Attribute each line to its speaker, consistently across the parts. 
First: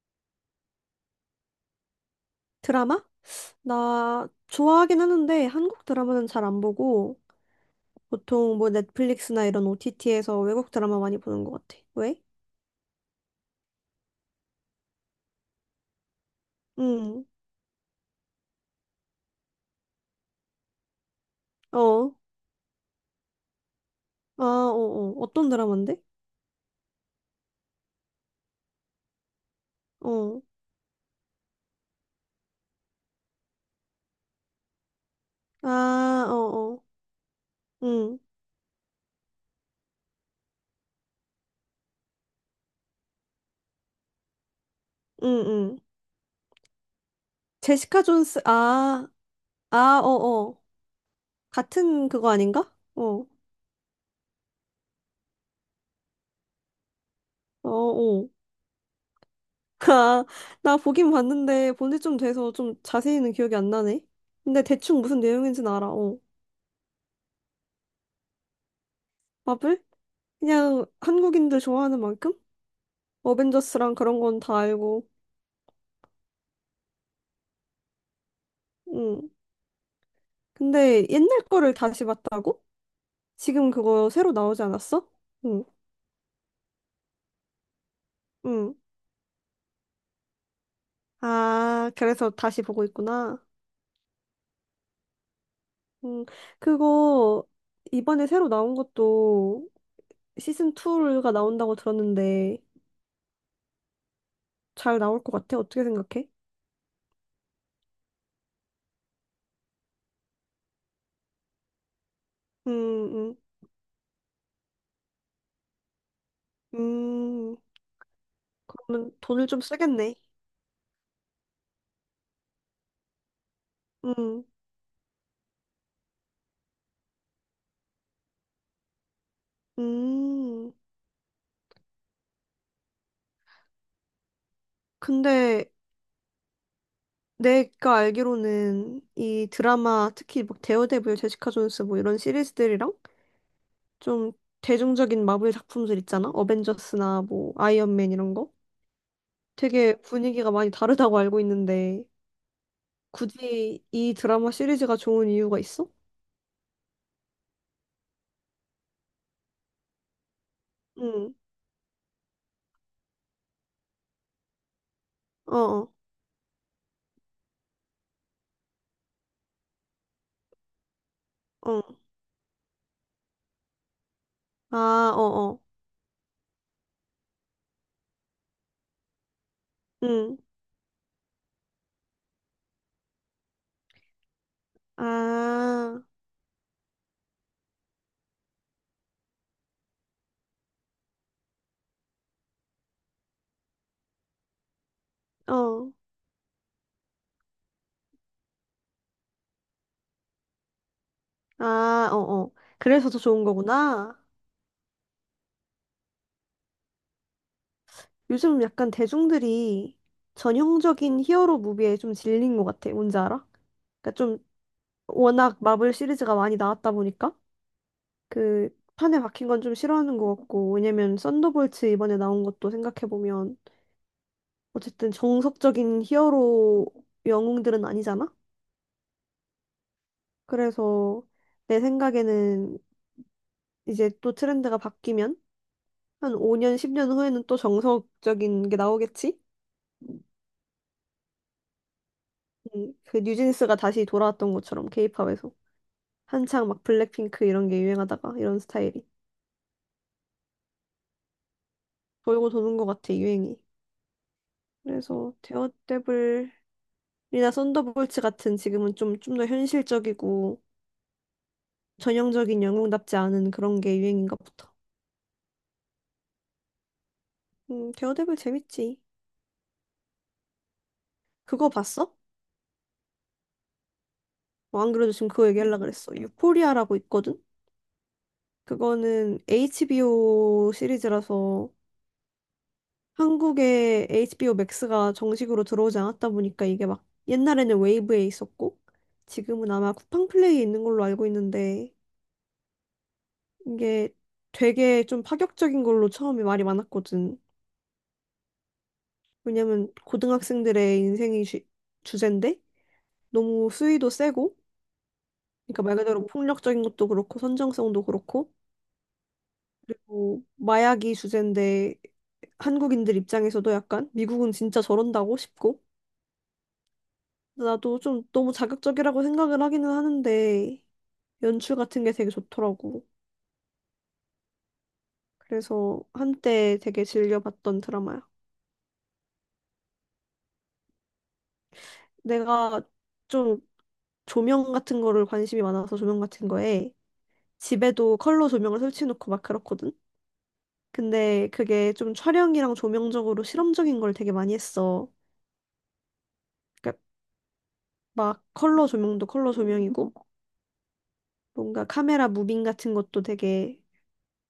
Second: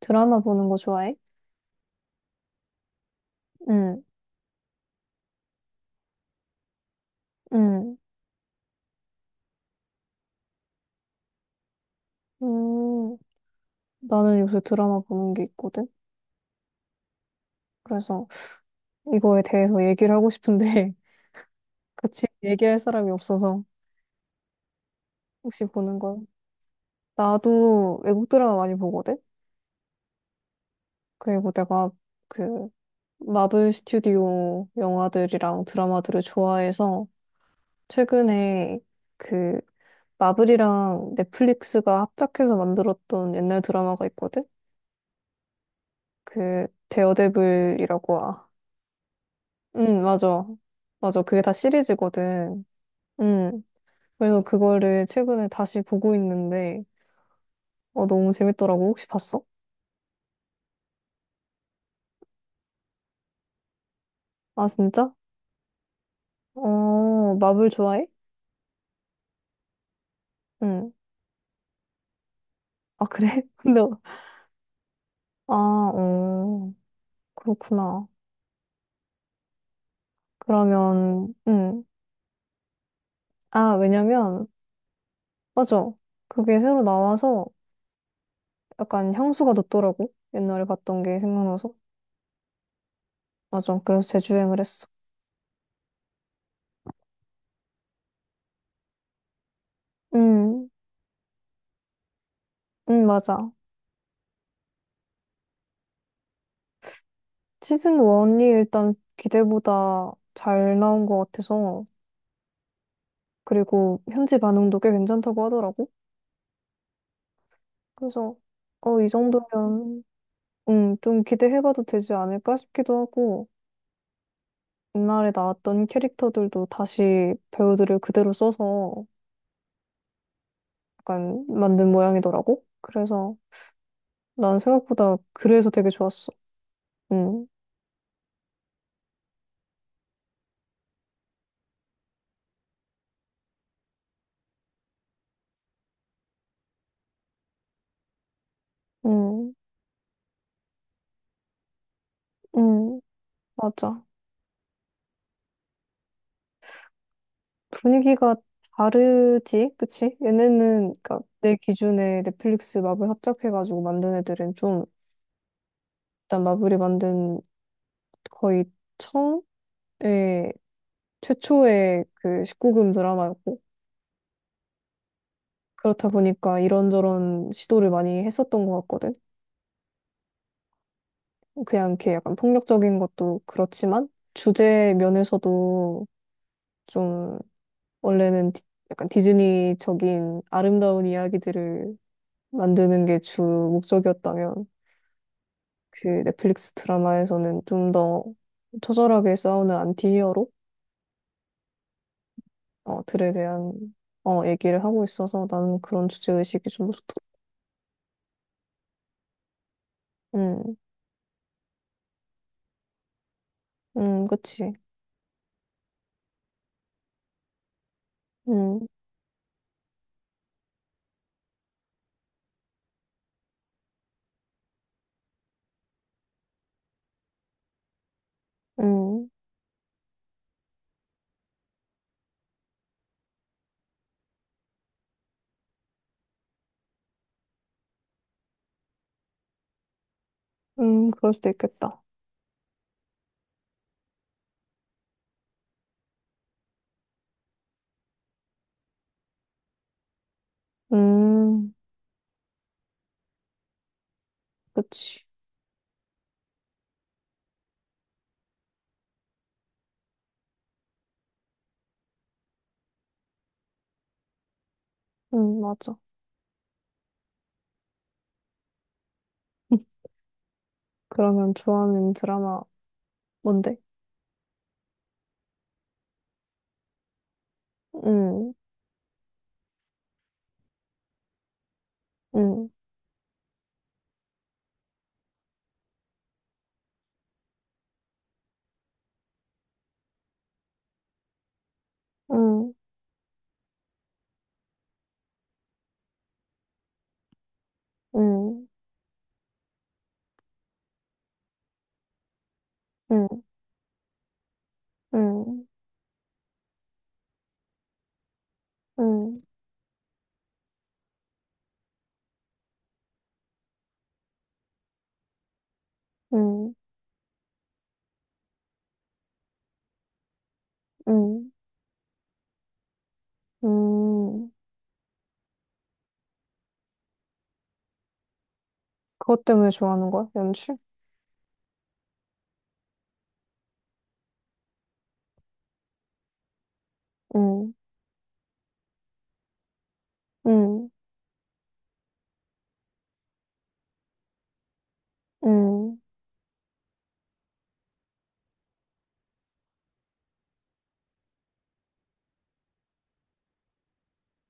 Speaker 1: 드라마 보는 거 좋아해?
Speaker 2: 드라마?
Speaker 1: 응,
Speaker 2: 나 좋아하긴 하는데 한국 드라마는 잘 안 보고
Speaker 1: 응.
Speaker 2: 보통 뭐 넷플릭스나 이런 OTT에서 외국 드라마 많이 보는 것 같아. 왜?
Speaker 1: 음, 나는 요새 드라마 보는 게 있거든?
Speaker 2: 응.
Speaker 1: 그래서 이거에 대해서 얘기를 하고 싶은데
Speaker 2: 어.
Speaker 1: 같이 얘기할 사람이 없어서
Speaker 2: 아, 어, 어. 어떤
Speaker 1: 혹시
Speaker 2: 드라마인데?
Speaker 1: 보는 거, 나도 외국 드라마 많이 보거든?
Speaker 2: 어.
Speaker 1: 그리고 내가 그 마블 스튜디오 영화들이랑 드라마들을
Speaker 2: 아, 어, 어.
Speaker 1: 좋아해서
Speaker 2: 응.
Speaker 1: 최근에 그 마블이랑 넷플릭스가 합작해서 만들었던 옛날 드라마가 있거든?
Speaker 2: 응, 응.
Speaker 1: 그
Speaker 2: 제시카
Speaker 1: 데어데블이라고.
Speaker 2: 존스.
Speaker 1: 아,
Speaker 2: 아, 아,
Speaker 1: 응,
Speaker 2: 어,
Speaker 1: 맞아.
Speaker 2: 어.
Speaker 1: 맞아. 그게 다
Speaker 2: 같은 그거
Speaker 1: 시리즈거든.
Speaker 2: 아닌가? 어.
Speaker 1: 응. 그래서 그거를 최근에 다시 보고 있는데,
Speaker 2: 어, 어.
Speaker 1: 너무 재밌더라고. 혹시 봤어?
Speaker 2: 아, 나 보긴 봤는데 본지 좀 돼서 좀 자세히는 기억이 안 나네. 근데
Speaker 1: 아,
Speaker 2: 대충
Speaker 1: 진짜?
Speaker 2: 무슨 내용인지는 알아. 어.
Speaker 1: 마블 좋아해?
Speaker 2: 마블? 그냥
Speaker 1: 응.
Speaker 2: 한국인들 좋아하는 만큼?
Speaker 1: 아, 그래? 근데,
Speaker 2: 어벤져스랑 그런 건 다 알고.
Speaker 1: 아, 그렇구나.
Speaker 2: 응. 근데
Speaker 1: 그러면,
Speaker 2: 옛날 거를
Speaker 1: 응.
Speaker 2: 다시 봤다고? 지금
Speaker 1: 아,
Speaker 2: 그거 새로
Speaker 1: 왜냐면,
Speaker 2: 나오지 않았어? 응.
Speaker 1: 맞아. 그게 새로 나와서
Speaker 2: 응.
Speaker 1: 약간 향수가 돋더라고. 옛날에 봤던 게 생각나서.
Speaker 2: 아, 그래서 다시 보고 있구나.
Speaker 1: 맞아. 그래서 재주행을 했어.
Speaker 2: 응. 그거 이번에 새로 나온 것도
Speaker 1: 응,
Speaker 2: 시즌 2가 나온다고 들었는데
Speaker 1: 응, 맞아.
Speaker 2: 잘 나올 것 같아? 어떻게 생각해?
Speaker 1: 시즌 1이 일단 기대보다 잘 나온 것 같아서,
Speaker 2: 음, 음,
Speaker 1: 그리고 현지 반응도 꽤 괜찮다고 하더라고.
Speaker 2: 음.
Speaker 1: 그래서, 이
Speaker 2: 그러면 돈을 좀
Speaker 1: 정도면,
Speaker 2: 쓰겠네.
Speaker 1: 좀 기대해봐도 되지 않을까 싶기도 하고,
Speaker 2: 음,
Speaker 1: 옛날에 나왔던 캐릭터들도 다시 배우들을 그대로 써서
Speaker 2: 음.
Speaker 1: 약간 만든 모양이더라고. 그래서 난 생각보다
Speaker 2: 근데
Speaker 1: 그래서 되게 좋았어. 음.
Speaker 2: 내가 알기로는 이 드라마 특히 막 데어데블, 제시카 존스 뭐 이런 시리즈들이랑 좀 대중적인 마블 작품들 있잖아. 어벤져스나 뭐 아이언맨 이런 거.
Speaker 1: 음.
Speaker 2: 되게 분위기가 많이 다르다고 알고 있는데
Speaker 1: 음,
Speaker 2: 굳이
Speaker 1: 맞아.
Speaker 2: 이 드라마 시리즈가 좋은 이유가 있어?
Speaker 1: 분위기가 다르지, 그치? 얘네는, 그니까,
Speaker 2: 응.
Speaker 1: 내 기준에 넷플릭스 마블 합작해가지고 만든 애들은 좀,
Speaker 2: 어, 어.
Speaker 1: 일단 마블이 만든 거의 처음에,
Speaker 2: 어.
Speaker 1: 최초의 그 19금 드라마였고,
Speaker 2: 아, 어, 어.
Speaker 1: 그렇다 보니까 이런저런 시도를 많이 했었던 것 같거든?
Speaker 2: 응.
Speaker 1: 그냥 이렇게 약간 폭력적인 것도 그렇지만, 주제
Speaker 2: 아,
Speaker 1: 면에서도 좀, 원래는 약간 디즈니적인 아름다운 이야기들을 만드는 게 주 목적이었다면,
Speaker 2: 어.
Speaker 1: 그 넷플릭스 드라마에서는 좀 더 처절하게 싸우는 안티히어로
Speaker 2: 아, 어, 어. 그래서 더
Speaker 1: 들에
Speaker 2: 좋은
Speaker 1: 대한
Speaker 2: 거구나.
Speaker 1: 얘기를 하고 있어서 나는 그런 주제의식이 좀 좋더라.
Speaker 2: 요즘 약간 대중들이
Speaker 1: 음.
Speaker 2: 전형적인 히어로 무비에 좀 질린 것 같아. 뭔지 알아? 그러니까
Speaker 1: 음.
Speaker 2: 좀
Speaker 1: 그치.
Speaker 2: 워낙 마블 시리즈가 많이 나왔다 보니까 그
Speaker 1: 음.
Speaker 2: 판에 박힌 건 좀 싫어하는 것 같고 왜냐면 썬더볼츠 이번에 나온 것도 생각해보면 어쨌든 정석적인 히어로 영웅들은 아니잖아?
Speaker 1: 음.
Speaker 2: 그래서 내 생각에는 이제 또 트렌드가 바뀌면 한 5년, 10년 후에는 또 정석적인 게 나오겠지?
Speaker 1: 그럴 수도 있겠다.
Speaker 2: 그 뉴진스가 다시 돌아왔던 것처럼 케이팝에서. 한창 막 블랙핑크 이런 게 유행하다가 이런 스타일이
Speaker 1: 음,
Speaker 2: 돌고 도는 것 같아 유행이.
Speaker 1: 그치.
Speaker 2: 그래서 데어데블이나 썬더볼츠 같은 지금은 좀 더 현실적이고 전형적인 영웅답지 않은 그런 게 유행인가 보다.
Speaker 1: 맞아.
Speaker 2: 데어데블 재밌지.
Speaker 1: 그러면
Speaker 2: 그거
Speaker 1: 좋아하는
Speaker 2: 봤어?
Speaker 1: 드라마 뭔데?
Speaker 2: 어, 안 그래도 지금 그거 얘기하려고 그랬어. 유포리아라고 있거든?
Speaker 1: 음.
Speaker 2: 그거는 HBO 시리즈라서
Speaker 1: 음.
Speaker 2: 한국에 HBO 맥스가 정식으로 들어오지 않았다 보니까 이게 막 옛날에는 웨이브에 있었고 지금은 아마 쿠팡 플레이에 있는 걸로 알고 있는데
Speaker 1: 음.
Speaker 2: 이게 되게 좀 파격적인 걸로 처음에 말이 많았거든.
Speaker 1: 음.
Speaker 2: 왜냐면 고등학생들의 인생이 주제인데
Speaker 1: 음.
Speaker 2: 너무 수위도 세고
Speaker 1: 음.
Speaker 2: 그러니까 말 그대로 폭력적인 것도 그렇고 선정성도 그렇고
Speaker 1: 음.
Speaker 2: 그리고 마약이 주제인데 한국인들 입장에서도 약간 미국은 진짜 저런다고 싶고
Speaker 1: 음.
Speaker 2: 나도 좀 너무 자극적이라고 생각을 하기는 하는데
Speaker 1: 음.
Speaker 2: 연출 같은 게 되게 좋더라고.
Speaker 1: 음.
Speaker 2: 그래서 한때 되게 즐겨봤던 드라마야.
Speaker 1: 그것 때문에 좋아하는 거야? 연출?
Speaker 2: 내가 좀 조명 같은 거를 관심이 많아서 조명 같은 거에
Speaker 1: 음.
Speaker 2: 집에도 컬러 조명을 설치해놓고 막 그렇거든.
Speaker 1: 음.
Speaker 2: 근데 그게 좀 촬영이랑 조명적으로 실험적인 걸 되게 많이 했어.
Speaker 1: 음.
Speaker 2: 그러니까 막 컬러 조명도 컬러 조명이고 뭔가 카메라 무빙 같은 것도 되게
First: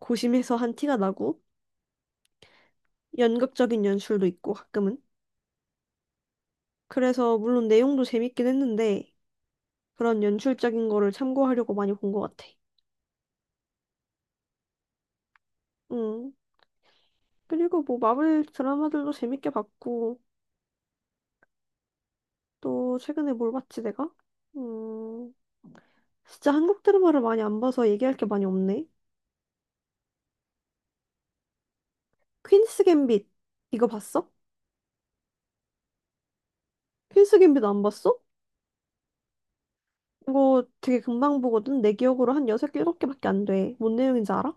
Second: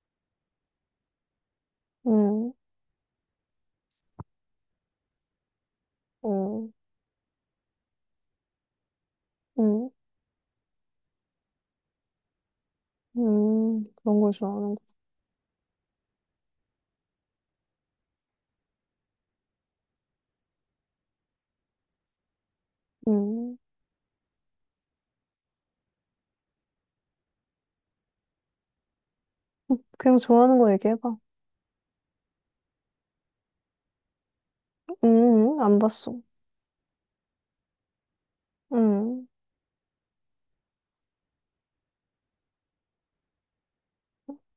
Speaker 2: 고심해서 한 티가 나고
Speaker 1: 음.
Speaker 2: 연극적인 연출도 있고 가끔은.
Speaker 1: 음.
Speaker 2: 그래서 물론 내용도 재밌긴 했는데
Speaker 1: 음,
Speaker 2: 그런 연출적인 거를 참고하려고 많이 본 것 같아.
Speaker 1: 그런 걸 좋아하는 거.
Speaker 2: 음. 그리고 뭐 마블 드라마들도 재밌게 봤고 또 최근에 뭘
Speaker 1: 음,
Speaker 2: 봤지 내가? 음. 진짜 한국 드라마를 많이 안 봐서 얘기할 게 많이 없네.
Speaker 1: 그냥 좋아하는 거 얘기해봐.
Speaker 2: 퀸스 갬빗 이거 봤어?
Speaker 1: 안 봤어.
Speaker 2: 퀸스 갬빗 안 봤어?
Speaker 1: 음,
Speaker 2: 이거 되게 금방 보거든. 내 기억으로 한 6, 7개밖에 안 돼. 뭔 내용인지 알아?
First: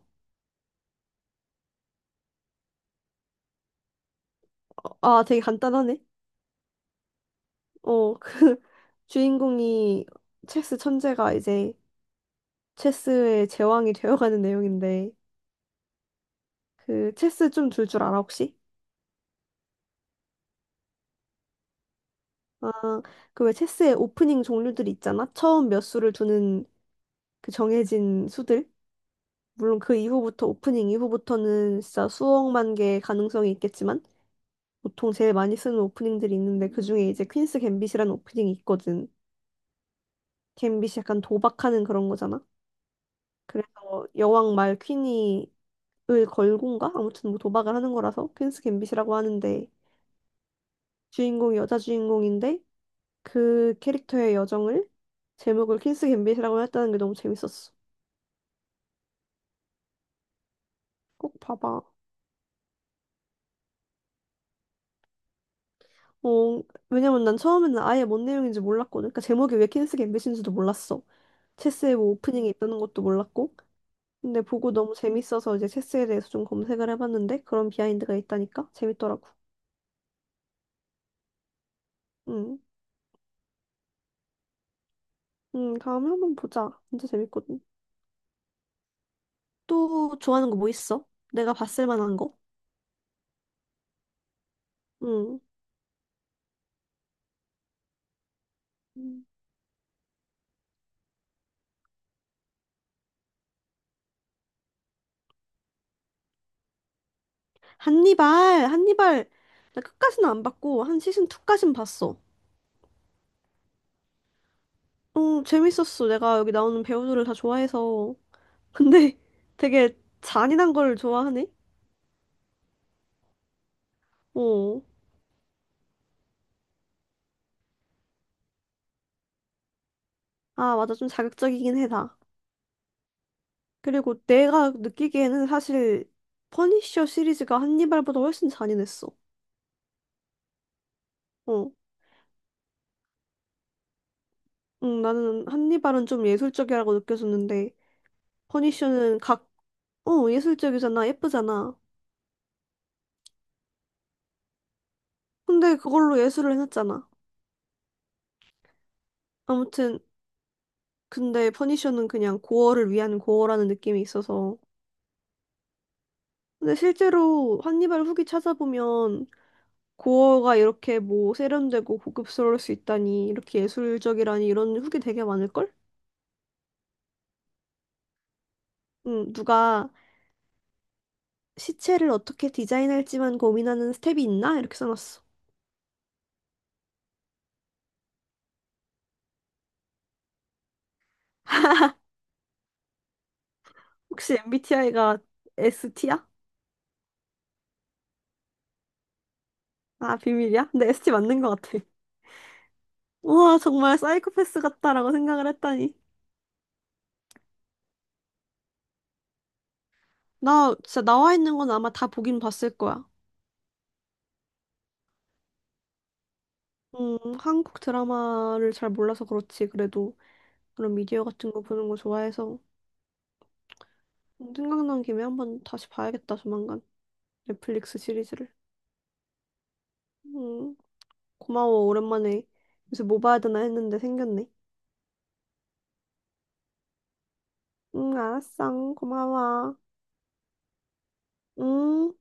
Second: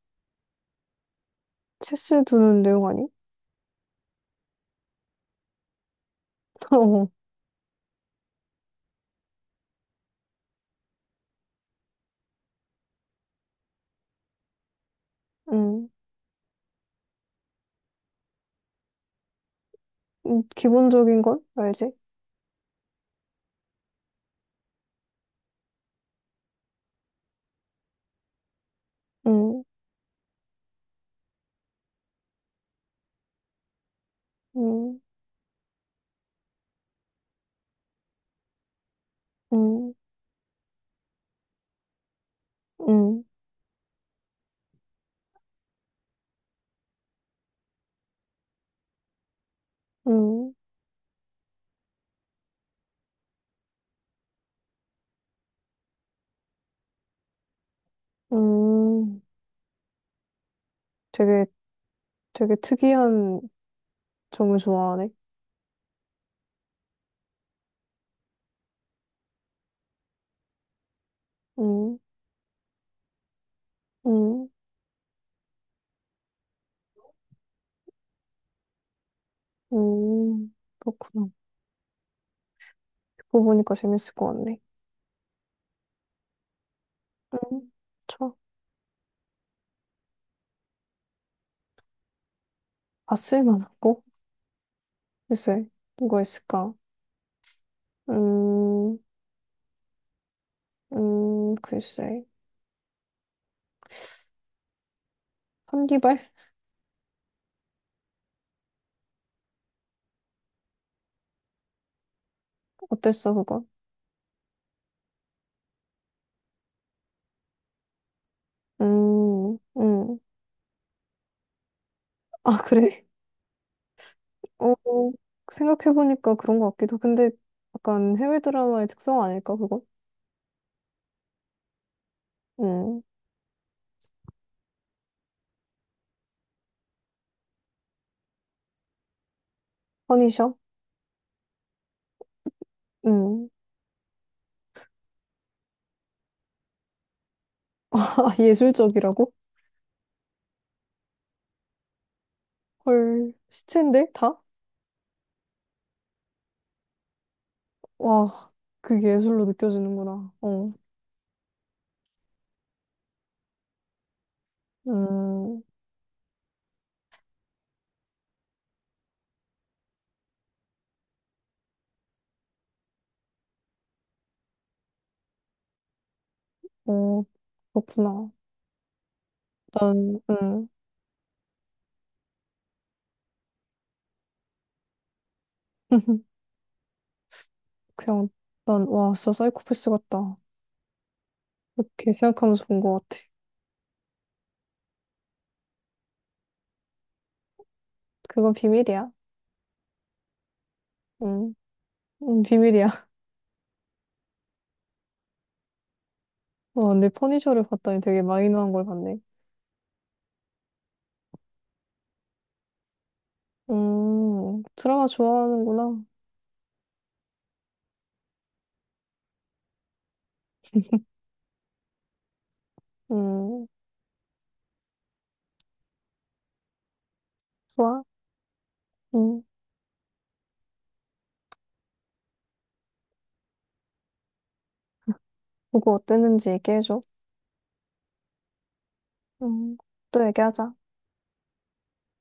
Speaker 1: 체스 두는 내용 아니?
Speaker 2: 어, 아, 되게 간단하네. 어, 그 주인공이 체스 천재가 이제 체스의 제왕이 되어가는 내용인데
Speaker 1: 어.
Speaker 2: 그 체스 좀 둘 줄 알아 혹시?
Speaker 1: 기본적인 건 알지?
Speaker 2: 아, 그 왜 체스의 오프닝 종류들 있잖아. 처음 몇 수를 두는 그 정해진 수들.
Speaker 1: 음.
Speaker 2: 물론 그 이후부터 오프닝 이후부터는 진짜 수억만 개의 가능성이 있겠지만
Speaker 1: 음.
Speaker 2: 보통 제일 많이 쓰는 오프닝들이 있는데 그중에 이제 퀸스 갬빗이라는 오프닝이 있거든.
Speaker 1: 음.
Speaker 2: 갬빗이 약간 도박하는 그런 거잖아.
Speaker 1: 음.
Speaker 2: 그래서 여왕 말 퀸이 을 걸곤가? 아무튼 뭐 도박을 하는 거라서 퀸스 갬빗이라고 하는데
Speaker 1: 음.
Speaker 2: 주인공이 여자 주인공인데 그 캐릭터의 여정을 제목을 퀸스 갬빗이라고 했다는 게 너무 재밌었어.
Speaker 1: 음,
Speaker 2: 꼭
Speaker 1: 되게,
Speaker 2: 봐봐.
Speaker 1: 되게 특이한 점을 좋아하네.
Speaker 2: 어, 왜냐면 난 처음에는 아예 뭔 내용인지 몰랐거든. 그러니까 제목이 왜 퀸스 갬빗인지도 몰랐어. 체스의
Speaker 1: 음.
Speaker 2: 뭐 오프닝이 있다는 것도 몰랐고. 근데
Speaker 1: 음.
Speaker 2: 보고 너무 재밌어서 이제 체스에 대해서 좀 검색을 해봤는데 그런 비하인드가 있다니까 재밌더라고.
Speaker 1: 그렇구나.
Speaker 2: 응,
Speaker 1: 듣고 보니까 재밌을 것 같네.
Speaker 2: 응, 다음에 한번 보자. 진짜 재밌거든.
Speaker 1: 음, 좋아.
Speaker 2: 또 좋아하는 거 뭐 있어? 내가 봤을 만한 거?
Speaker 1: 봤을 만하고.
Speaker 2: 응.
Speaker 1: 글쎄, 뭐가 있을까? 음. 글쎄. 한디발?
Speaker 2: 한니발, 한니발. 나 끝까지는 안 봤고, 한 시즌 2까진 봤어.
Speaker 1: 어땠어, 그거?
Speaker 2: 어, 재밌었어. 내가 여기 나오는 배우들을 다 좋아해서. 근데
Speaker 1: 음.
Speaker 2: 되게
Speaker 1: 음.
Speaker 2: 잔인한 걸 좋아하네?
Speaker 1: 아, 그래? 어,
Speaker 2: 어.
Speaker 1: 생각해보니까 그런 것 같기도. 근데 약간 해외 드라마의 특성 아닐까, 그거?
Speaker 2: 아, 맞아. 좀 자극적이긴 해, 다.
Speaker 1: 음,
Speaker 2: 그리고 내가 느끼기에는 사실 퍼니셔 시리즈가 한니발보다 훨씬 잔인했어.
Speaker 1: 퍼니셔?
Speaker 2: 어.
Speaker 1: 음.
Speaker 2: 응, 나는 한니발은 좀 예술적이라고 느껴졌는데,
Speaker 1: 아,
Speaker 2: 퍼니셔는
Speaker 1: 예술적이라고?
Speaker 2: 예술적이잖아. 예쁘잖아.
Speaker 1: 헐, 시체인데? 다?
Speaker 2: 근데 그걸로 예술을 해놨잖아.
Speaker 1: 와, 그게 예술로
Speaker 2: 아무튼.
Speaker 1: 느껴지는구나.
Speaker 2: 근데 퍼니셔는 그냥 고어를 위한 고어라는 느낌이 있어서.
Speaker 1: 음,
Speaker 2: 근데 실제로 한니발 후기 찾아보면 고어가 이렇게 뭐 세련되고 고급스러울 수 있다니, 이렇게 예술적이라니 이런 후기 되게 많을걸?
Speaker 1: 어, 그렇구나.
Speaker 2: 응, 누가
Speaker 1: 난.
Speaker 2: 시체를 어떻게 디자인할지만 고민하는 스텝이 있나? 이렇게 써놨어.
Speaker 1: 그냥, 난, 와, 진짜 사이코패스 같다. 그렇게 생각하면서 본 것 같아.
Speaker 2: 혹시 MBTI가 ST야?
Speaker 1: 그건 비밀이야.
Speaker 2: 아, 비밀이야? 근데 ST 맞는
Speaker 1: 응,
Speaker 2: 것 같아.
Speaker 1: 응, 비밀이야.
Speaker 2: 우와, 정말 사이코패스 같다라고 생각을 했다니.
Speaker 1: 와, 내 퍼니셔를 봤더니 되게 마이너한 걸 봤네.
Speaker 2: 나 진짜 나와 있는 건 아마 다 보긴 봤을 거야.
Speaker 1: 드라마 좋아하는구나.
Speaker 2: 한국 드라마를 잘 몰라서 그렇지. 그래도 그런 미디어 같은 거 보는 거 좋아해서
Speaker 1: 음,
Speaker 2: 생각난 김에 한번 다시 봐야겠다, 조만간. 넷플릭스
Speaker 1: 좋아.
Speaker 2: 시리즈를.
Speaker 1: 음,
Speaker 2: 음, 고마워. 오랜만에 요새 뭐 봐야 되나 했는데 생겼네.
Speaker 1: 보고 어땠는지 얘기해줘.
Speaker 2: 응, 알았어. 고마워.
Speaker 1: 음, 또 얘기하자.
Speaker 2: 응.